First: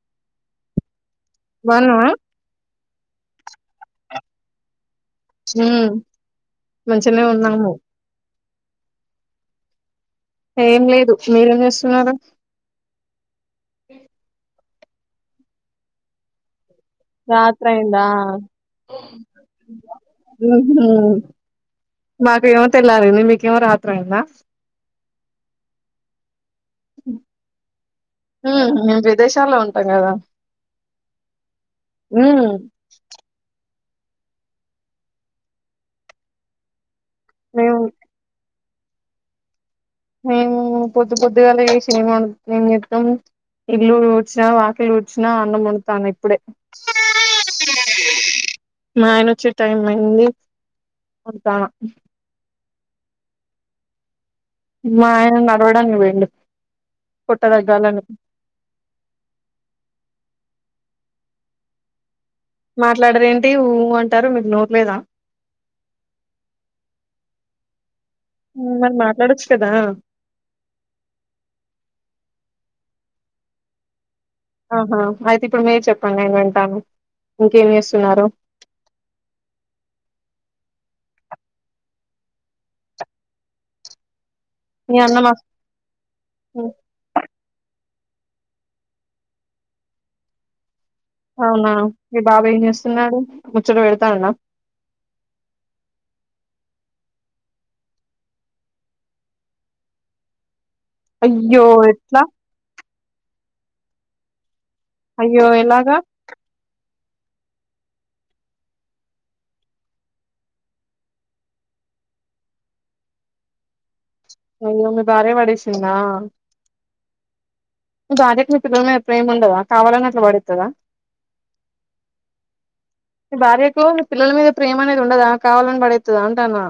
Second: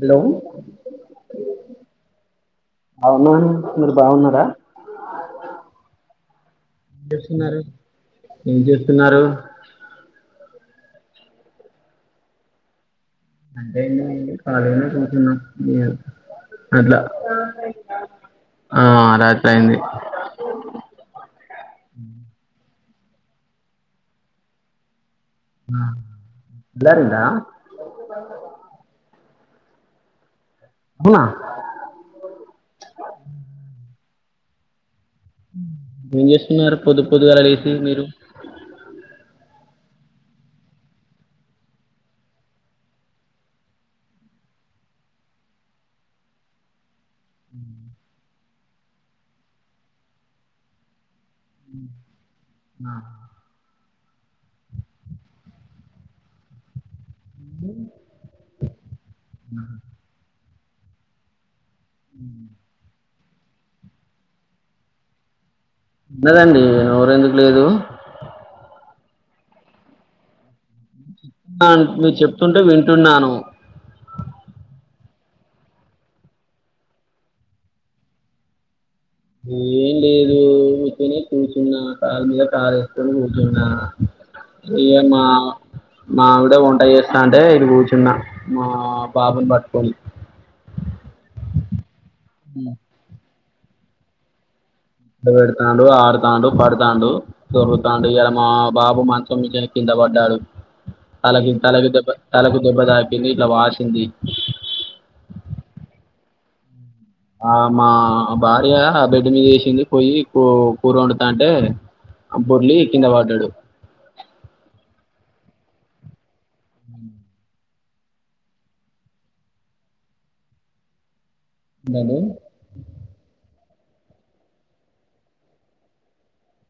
Hello! బాగున్నావా ఔనా మీరు బావున్నారా? హ్మ్ ఏం మంచిగనే చేస్తున్నారు ఉన్నాము. ఏం చేస్తున్నారు. ఏం లేదు మీరేం చేస్తున్నారు. అంటే ఏంది లేండి కలిగనే ఉ [unintelligible] రాత్రయిందా ఆ రాత్రి అయింది ఉమ్ హు మాక్ తెల్లారింది. మీక్ ఏమో రాత్రైందా ఆ హ్మ్ బెశాన్లో ఉంటాం కదా అవునా మ్ ఎంజేస్తున్నారు పొద్దు పొద్దుగల లేసి మేము మీరు మేము పొద్దు పొద్దుగల లేసి ఏమ్ వన్ ఎంజేత్తము ఇళ్ళూడ్చినా వాకీలుడ్చినా అన్నం వండతాన ఇప్పుడే మా ఆయనొచ్చే టైమైంది [unintelligible] అహ్ మా ఆయన నడవడానికి పోయిండు పొట్ట దగ్గాలని మాట్లాడరు ఏంటి ఊ అంటారు మీకు నోర్లేదా ఉన్నదండి నోరెందుకు లేదు మరి మాట్లాడొచ్చు కదా [unintelligible] మీర్ చెప్తుంటే వింటున్నాను ఆహా అయితే ఇప్పుడు మీరు చెప్పండి నేను వింటాను ఇంకేం చేస్తున్నారు ఏం లేదు ఊకేనే కూచున్నా కాల్ మీద కాలేసుకొని కూచున్నా ఈయ మీ అన్న మా మస్త్ మావిడ హ్మ్. వంట చేస్తాంటే ఇటు కూ ఉన్న మా బాబున్ బట్కొని అవునా మీ బాబేం చేస్తున్నాడు ముచ్చట బెడతాండా [unintelligible] పెడతాండు ఆడుతాండు పడతాండు దొర్లుతాండు ఇయ్యాలా మా బాబు మంచం మీచెల్లి కిందబడ్డాడు తలకి అయ్యో! తలకి ఎట్లా? దెబ్బ దెబ్బ తాకింది ఇట్లా వాచ్ [unintelligible] అయ్యో ఎలాగా ఆ మా భార్య బెడ్డు మీదేసింది పోయి కూ కూరొండుతాంటే ఆ బొర్లి కింద పడ్డాడు అయ్యో మీ భార్య పడేసిందా మీ భార్యకు మీ పిల్లలమీద ప్రేముండదా కావాలని అట్లా పడేత్తదా మీ [unintelligible] భార్యకు మీ పిల్లల మీద ప్రేమ అనేది ఉండదా కావాలని పడేత్తదా అంటాన్నా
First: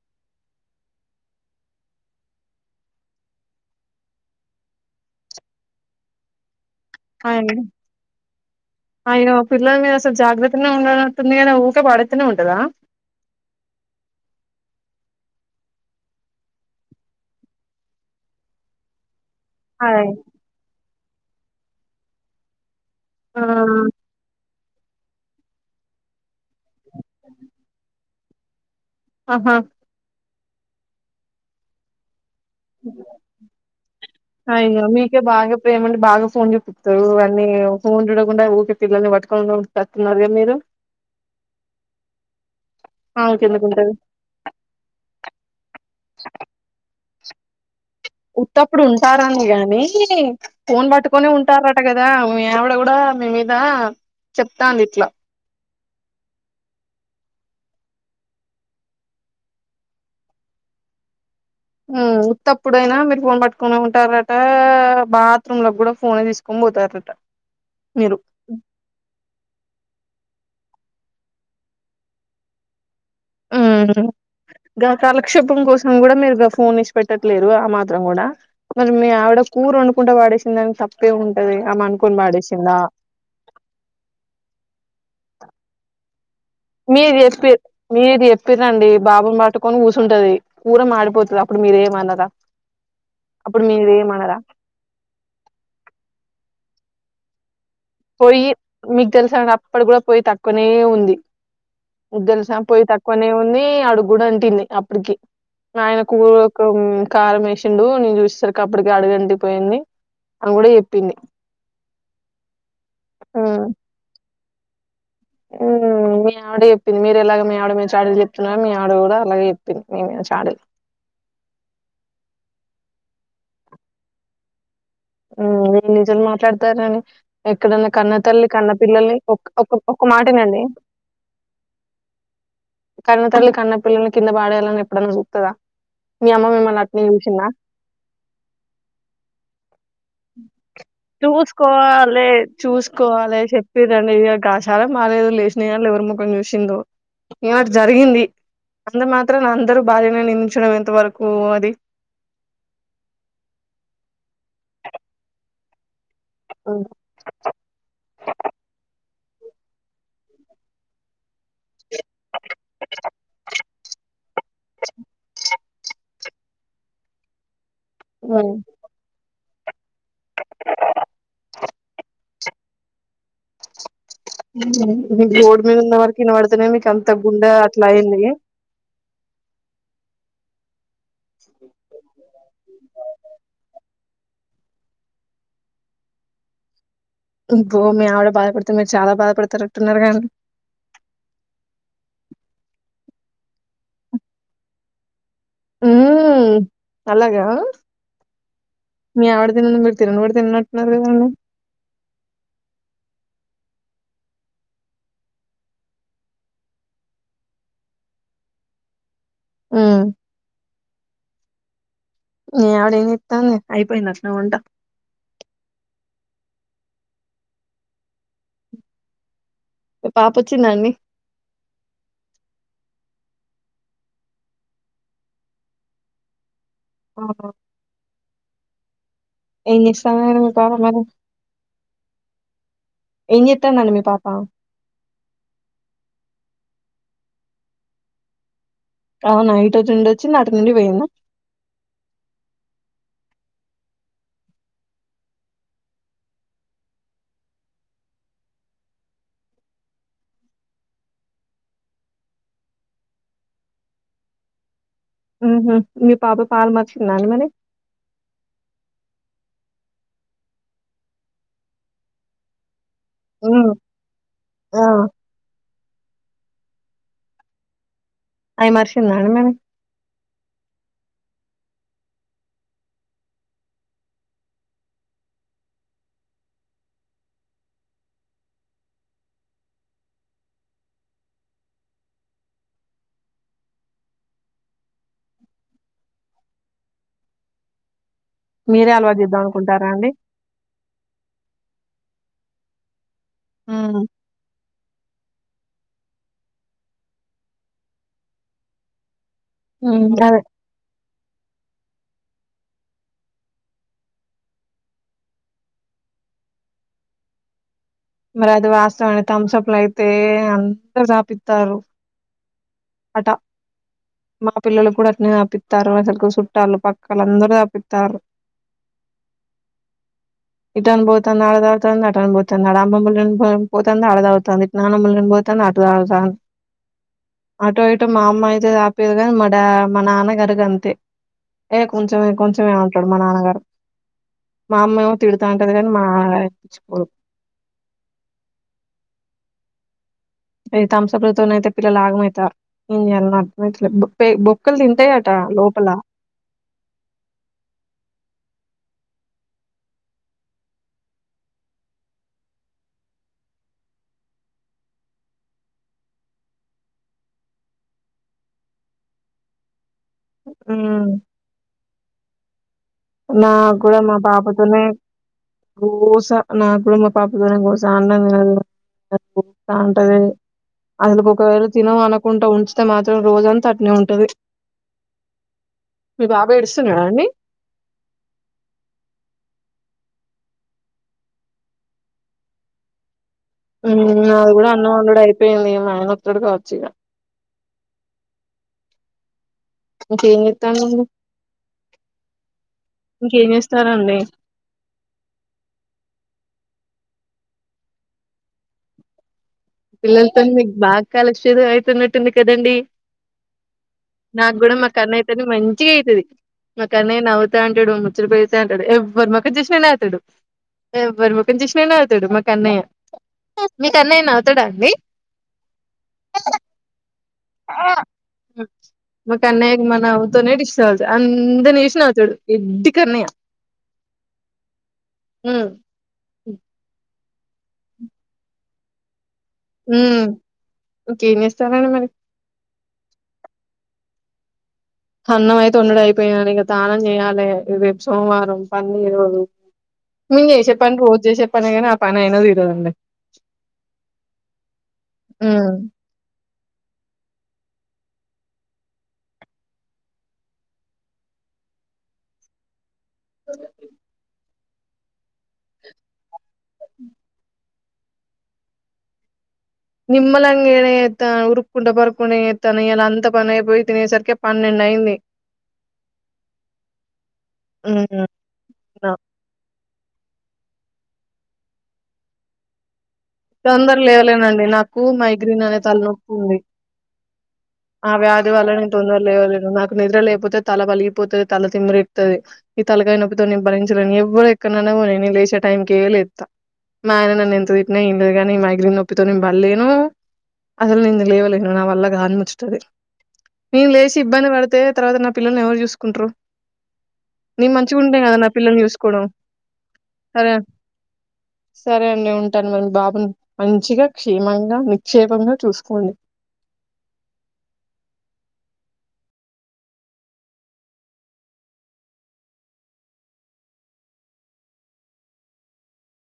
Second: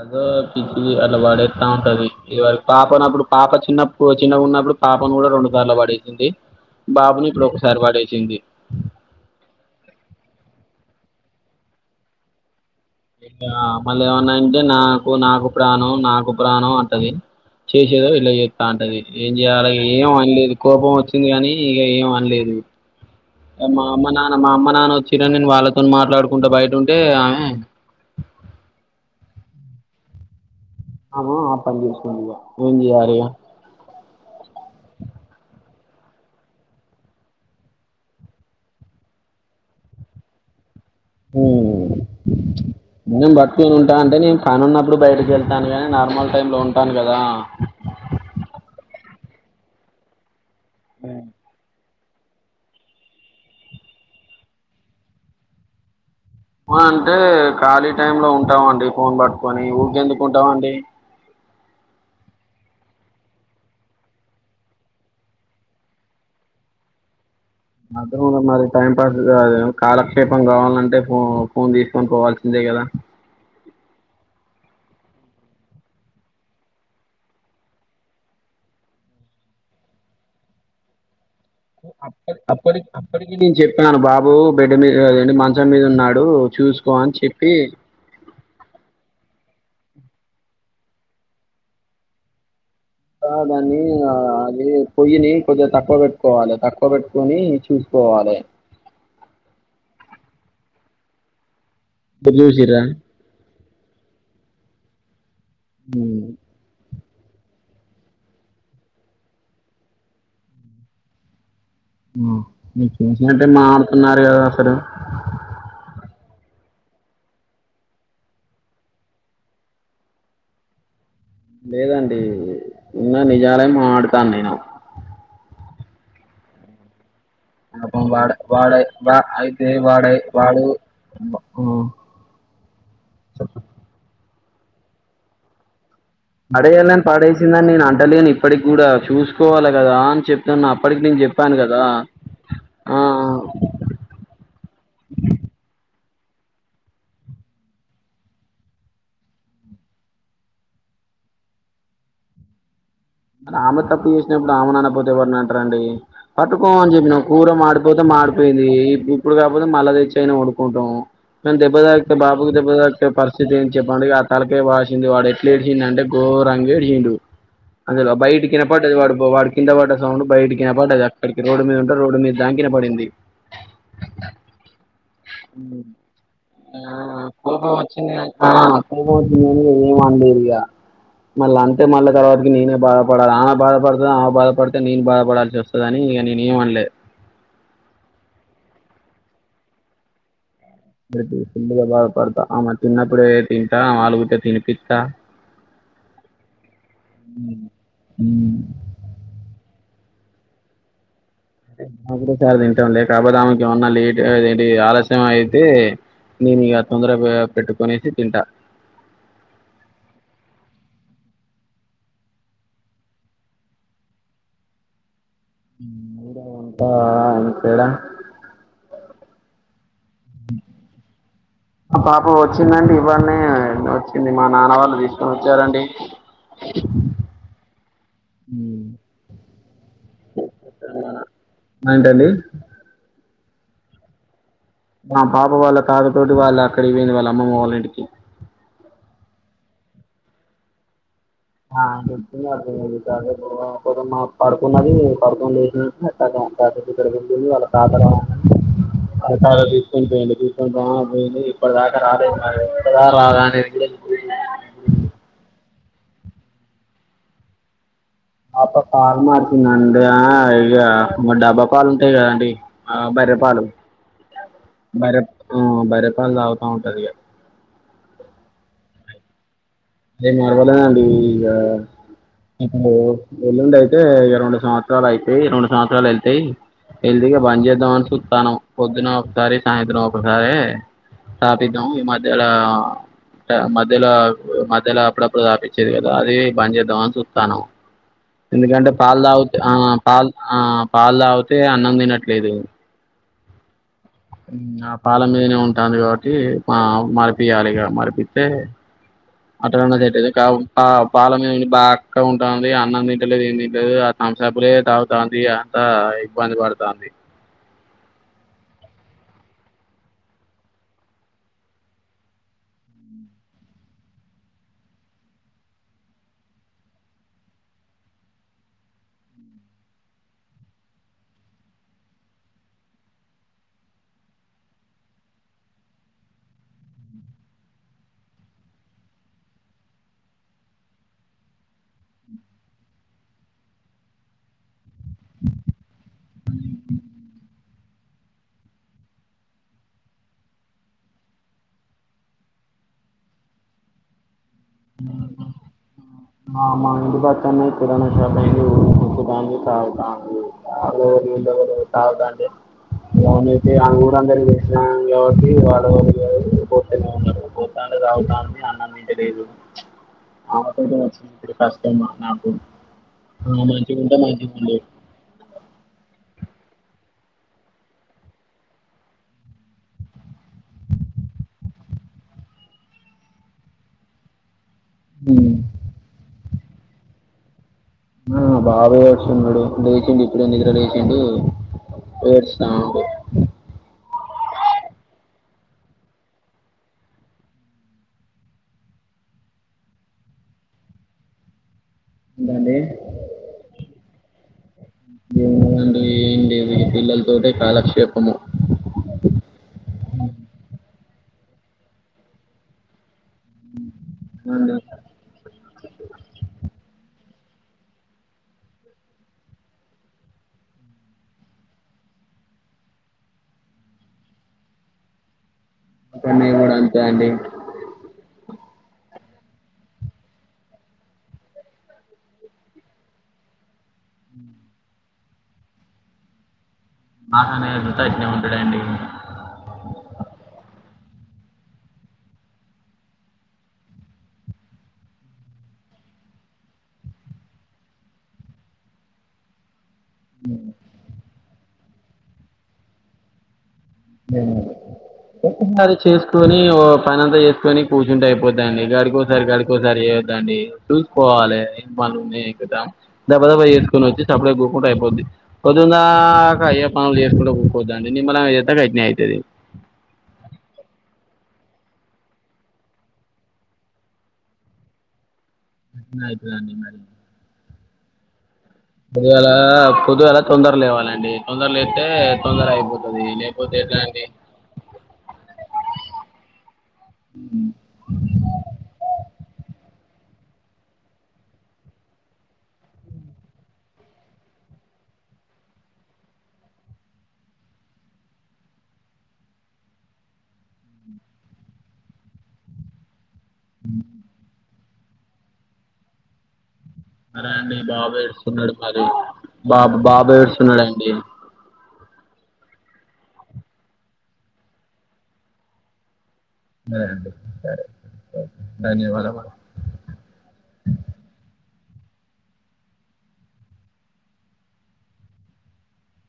అదో పిచ్చిది అట్లా పాడేస్తా ఉంటది ఇవ పాపనుప్పుడు పాప చిన్నప్పుడు చిన్నగున్నప్పుడు పాపను కూడా రెండు సార్లు పడేసింది బాబుని హాయ్ ఇప్పుడు అండి ఒకసారి పడేసింది అయ్యో పిల్లల మీద అసలు జాగ్రత్తనే ఉండన తుందిగానే ఊకే పడేత్తానే ఉంటదా ఇలా మళ్ళ ఏమన్నా అంటే నాకు నాకు ప్రాణం నాకు ప్రాణం అంటది చేసేదో ఇట్ల చెత్తా అంటది ఏం చేయలె ఆయ్ ఏం అనలేదు కోపం వచ్ [unintelligible] కానీ ఇగ ఏం అనలేదు ఆ! మా అమ్మ నాన మా అమ్మ నాన్న వచ్చిర్రని నేను వాళ్ళతో మాట్లాడుకుంటా బయటుంటే ఆమె ఆహా ఆమ ఆ పన్ జేసిందిగ ఏం జెయ్యాలిగ అయ్యో మీకే బాగా ప్రేమ ఉండి బాగా ఫోన్ చూపిత్తారు అన్నీ ఫోన్ చూడకుండా ఊకే పిల్లల్ని పట్టుకోని [unintelligible] మీరు ఊ నేను ఆమెకెందుకు బట్కోని ఉంటది ఉంటా అంటే నేను పని ఉన్నప్పుడు బయటకి వెళ్తాను గాని నార్మల్ టైం లో ఉంటాను గదా ఉత్తప్పుడు ఉంటారు అని గానీ ఫోన్ పట్టుకోనే ఉంటారట గ దా మీ ఆవిడ కూడా మీ మీద చెప్తాంది ఇట్లా అ అంటే ఖాళీ టైం లో ఉంటాం అండి ఫోన్ పట్టుకొని ఊకే ఎందుకు ఉంటాం అండి ఊ ఉత్తప్పుడైనా మీరు ఫోన్ పట్టుకోనే ఉంటారట బాత్రూమ్ లో కూడా ఫోనే తీసుకొని పోతారట మీరు [unintelligible] మరి టైం పాస్ కాదేం కాల క్షేపం కావాలంటే ఫో ఫోన్ తీసుకోని పోవాల్సిందే కదా ఊ గా కాలక్షేపం కోసం కూడా మీరు గా ఫోన్ ఇడిచి పెట్టట్లేరు ఆ మాత్రం కూడా మరి మీ ఆవిడ కూరొండుకుంటా వడేసిందని తప్పేం ఉం అప్పు అప్పటికి అప్పటికీ నేను చెప్పాను బాబూ బెడ్డు [unintelligible] మంచం మీద ఉన్నాడు చూసుకో అని మీరు చెప్పి మీరు చెప్పిర్రండి బాబుని పట్టుకొని కూసుంటది కూర మాడిపోతది అప్పుడు మీరేం అనరా ఆ దాన్ని అది పొయ్యిని కొంచము తక్కువ పెట్టుకోవాలె తక్కువ పెట్టుకొని చూసుకోవాలి పొయ్యి మీకు తెల్స అప్పడు కూడా పోయి తా కునే ఉంది క్ మీరు తెల్సా చూసిర్రా పొయ్యి తక్కువనే ఉంది అడుగుడు అంటింది అప్పటికి మా ఆయనకు ఉమ్, ఒక రోగం కారం వేసిండు నేను చూసేసరికి అప్పటికి అడుగంటి పోయింది అని కూడా చెప్పింది ఆ మీరు చూసేదే ఉమ్, మారుతున్నారు కదా హలో చెప్పంది మీరు ఎలాగ మీ ఆవిడ మీద చాడలు చెప్తున్నారో మీ ఆవిడ కూడా అలాగే చెప్పింది మీ మీద చాడలు లేదండి ఉన్న నిజాలే మాడతాను నేను మ్మ్ మీరు నిజాలు మాట్లాడతారని ఎక్కడన్నా ఆ కన్న వాడే తల్లి కన్న వాడే పిల్లల్ని వా ఒక్ అయితే ఒక ఒక్క వాడే మాటినండి. వాడు ఆ కన్నతల్లి కన్నపిల్లలకి కింద పాడేయాలని ఎప్పుడన్నా చుత్తద పడేయాలని పడేసిందని నేను అంటలేను ఇప్పటికి గూడా చూసుకోవాలె చూసుకోవాలె ఆ చూసుకోవాలె చెప్పిర్రని [inaudible] మాది ఏదో లేషినయని ఎవరి ముఖం చూసిందో ఏవట జరిగింది అంత మాత్రాన అందరూ భార్యని నిందించడం ఎంత వరకూ అది మరి ఆమె తప్పు చేసినప్పుడు ఆమెను అనకపోతే ఎవరిని అంటరండి హ్మ్. పట్టుకోమని చెప్పినం కూర మాడిపోతే మాడిపోయింది. ఇప్పుడు కాకపోతే మళ్ళ తెచ్చి అయినా వండుకుంటాం అంతే దెబ్బ తా బాబుకు దెబ్బ తాకితే పరిస్థితి ఏంటీ చెప్పండి ఇగ తలకాయ వాషింది వాడు ఎట్లే ఏడుతా ఈనంటే గోరంగా ఎగిరిండు అందులో బయటికి హ్మ్. వినపడ్డది వాడు కింద పడ్డ సౌండ్ బయటికీ వినపడ్డది అక్కడికి రోడ్డు మీద ఉంటే రోడ్డు మీద దంకా వినపడింది మీ గోడు మీద ఉన్న వరకు ఇనబడితేనే అ మీకు అంత గుండె కోపం అట్లా వచ్చింది అయింది. అ కోపం వచ్చింది కానీ ఏం అనలే యా మళ్ళా అంతే మళ్ళా తర్వాత నేనే బాధపడాలి ఆమె బాధపడతని ఆమె బాధపడితే నేను బాధపడాల్సి వస్తుందిని ఇగ నేను ఏమనలే. అబ్బో మీ ఆవిడ బాధపడుతే మీరు చాలా బాధపడతారుట్టున్నారు కా అండి ఫుల్ గా బాధపడతా ఆమే తిన్నప్పుడే తింటా అలుగుతె తినిపిత్త ఉ అలాగా మీ ఆవిడ తిన తిన్నోడు తిన్నట్టున్నారు కదా అల్లా సారి తింటాం లే కాకపోతే ఆమెకు ఏమన్నా లే ఏంటి ఆలస్యం అయితే నేను ఇక తొందరగా పెట్టుకునేసి తింటా ఉ మీ ఆవిడా ఏం చేత్తందీ అయిపోయిందటన వంట ఉంటా అక్కడ మీ పాపొచ్చిందా అండి? ఆ పాప వచ్చిందండి డిని వచ్చింది మా నాన్న వాళ్ళు తీసుకొని వచ్చారండి. ఆ హ ఉ ఏం చేస్తంది మే పాపా మరి ఉ ఏంటండి ఏం చేత్తందండి మీ పాపా మా పాప వాళ్ళ తాత తోటి వాళ్ళు అక్కడ కి పోయింది వాళ్ళ అమ్మమ్మ వాళ్ళ ఇంటికి. అవునా ఇటు వచ్చి ఉండి వచ్చింది అటు నుండీ పోయిందా ఆ చెప్పింది అర్థం అయ్యింది తపుం మా పడుకున్నదిే పడుకొనిసినట్ ఇక్కడేది వాళ్ళ తాతర తీసుకొని పోయిడి తీసుకుంటాని పోయింది ఇప్పటిదాకా రదే ఇప్ప దాకా రాదా అనేది ఉ హ్ మీ పాప పాలు మర్చింద అండి మరి పాప పాలు మార్చందండి ఇక డబ్బా పాలు ఉంటాయి కదండి ఆ బర్రెపాలు హ్మ్. ఆ! బర్రె ఆ బర్రె బర్రెపాలు తాగుతా ఉంటది ఇగ అయి మర్శింద అండి మరి లేదు మరవలేదండి ఇక ఇప్పుడు ఎల్లుండి అయితే ఇగా రెండు సంవత్సరాలు అయితాయి రెండు సంవత్సరాలు వెళ్తాయి జల్దీ గా బంజేద్దాం అని చూస్తానం పొద్దున ఒకసారి సాయంత్రం ఒకసారి తాగిపిద్దాం మధ్యల మధ్యల ధ్యలా అప్పుడప్పుడు తాపించేది కదా అది బంజేద్దాం అని చూత్తనాం ఎందుకంటే మీరే అలవాటు పాలు జేద్దాం తా ఆ అనుకుంటారా అండి? పాలు ఆ పాలు తాగితే అన్నం తినట్టు లేదు మ్మ్ మ్మ్ ఆ పాల మీదనే ఉంటంది కాబట్టి ఆ మరిపియాలిగా మరిపిత్తే అటనన్న హ్మ్. సెట్ అయితది అదే. కావ్ కావ్ పాల మీద బాక్క ఉంటుంది, అన్నం తింటలేదు ఏం తింట లేదు, ఆ తంసేపులే తాగుతుంది అంతా ఇబ్బంది పడతుంది. మరి అది వాస్తవాన్ని థమ్స అప్ లో అయితే అందరు తాపిత్తారు అట మగపిల్లలకి అట్నే తాపిత్తారు. అసలుకు సుట్టాలు పక్కాలుకు అందరూ తాపిత్తారు, ఇట అని బోతంది అట అని పోతుంది అడ అమ్మములని పోతుంది ఆడదవుతుంది ఇటు నాన్నమ్మలని పోతోంది అటు తావుతుంది. అటో ఇటో మా అమ్మ అయితే తాపీయదు, కాని మా డా మా నాన్నగారు అంతే ఏ కొంచెం కొంచెం ఏమంటాడు మా నాన్నగారు మా అమ్మ ఏమో తిడుతాంటది కాని మా అయితే తంసపులతోన అయితే పిల్లలు ఆగమైతారు ఏం జేయలనో అర్త్ కాదు పైకి బో క్కల్ తింటాయట లోపల ఆ మా ఇంటి పక్కన కిరాణ షాపు [unintelligible] తాగుతాంది తగుతాంటేనయితే ఊరందరికి చేసినాం కాబట్టి వాళ్ళ పోస్తనే ఉన్నారు పోత్తాంటే తాగుతాంది అన్నం తింటలేదు. హ్మ్ ఆపినెన్స్ ఫస్ట్ టైం నాకు నా ఆమె గూడ మా మంచిగుంటే మంచిగుండు బాబుతోనే గోస నాకు గూడ మా పాపతోనే గోస అన్నం తినదు, అట్ తిప్ప తా ఉంటది అది ఒకవేళ తినమనుకుంటే ఉంచితే మాత్రం రోజంతా అట్నే ఉంటది. హ్మ్ మీ బాబు ఏడుస్తున్నాడా అండి ఆ బాబు ఏడుస్తున్నడు లేచిండి ఇప్పుడే నిద్ర లేచిండు ఏడుస్తాండు. మ్మ్ నాది గుడ అన్నం వండుడు అయిపోయింది మా ఆయన ఒత్తడు కావచ్చు ఇగ ఇంకేం చేతాండు అండి ఏంటండీ ఏం లేదు అండి ఇ పిల్లల్ ఏంటె కాలక్షేపము పిల్లలతోని మీకు బాగా కాలక్షేపం అవుతున్నట్టుంది కదండి నాకు గుడ అవునండి మా కన్నయ్య తోని మంచిగా ఐతది మా కన్నయ్య నవ్వు అంటడు ముచ్చట పెడతంటడు ఎవ్వరి ముఖం చూసిన నవ్వుతడు, ఎవ్వరి ముఖం చూసిన నవ్వుతడు మా కన్నయ్య. తడా అండి మా కన్నయ్య గుడ అంతే అండి ఆ మా కన్నయ్య మ నవ్వుతనే దిష్టి తగులుతది అందరినీ చూసి నవ్వుతడు ఎడ్డీ కన్నయ్య, హ్మ్ మ్మ్ నా కన్నయ్య సుత అట్నే ఉంటడండి ఒకే ఏం చేస్తారండి మరి అన్నం అయితే ఓండుడు అయిపోయినది ఇంగ తానం చేయాలే రేపు సోమవారం పనితీరవదు. నేను చేసేతాను రోజు చేసేతాను గని అం పనైనా తీరదండి జనవరి ఉమ్. ఒసారి చేసుకొని ఓ పనింతా చేసుకొని కూర్చుంటే అయిపోద్దండి గడికోసారి గడికోసారి చేయద్దండి చూసుకోవాలె ఏం పని ఉంది ఏం కథ దబ దబ చేసుకొనొచ్చి సప్పుడేక టె అయిపోతుద్ది పొద్దుందాక అయ్యే పనులు చేసుకుంటా కూసొద్దండి నిమ్మలంగ అది అట్నే అయితది నిమ్మలంగానే చేత్తా ఉరుక్కుంట పరుక్కుంట చేత్తన గదా అంత పని అయిపోయి తినేసరికే పన్నెండు అయింది. అట్నే అయితదండి మరి అవునా పొద్దుగాలా పొద్దుగాల తొందర లేవాలండి తొందర లేస్తే తొందర అయిపో తొందర లేవలేనండి నాకు మైగ్రేన్ అనే తలనొప్పి ఉంది ఆ వ్యాధి వల్లనే తొందర లేవలేను నాకు నిద్ర లేపోతే తల పలిగిపోతుది తల తిమ్మిరెక్కుతది ఈ తలకాయ నొప్పితోనీ భరించలేని ఎవరు ఎక్కనన్న పోనీ నేను లేసే టైంకే లేత్త మా ఆయన నన్ను ఎంత తిట్టిన కాగాని మైగ్రీన్ నొప్పితో నేను బల్లేను అసలు నేను లేవలేను నా వల్ల గాని ముచ్చట అది నేను లేేసి ఇబ్బంది పడతే తర్వాత నా పిల్లల్ని ఎవరు చూసుకుంట్రు సరే అండి బాబు ఏడుస్తున్నాడు మరి చూసుకోవడం బాబు బాబు సరే ఏడుస్తున్నాడండి సరే అండి ఉంటాను మరి బాబు మంచిగా క్షేమంగా నిక్షేపంగా చూసుకోండి సరే అండి సరే ధన్యవాదం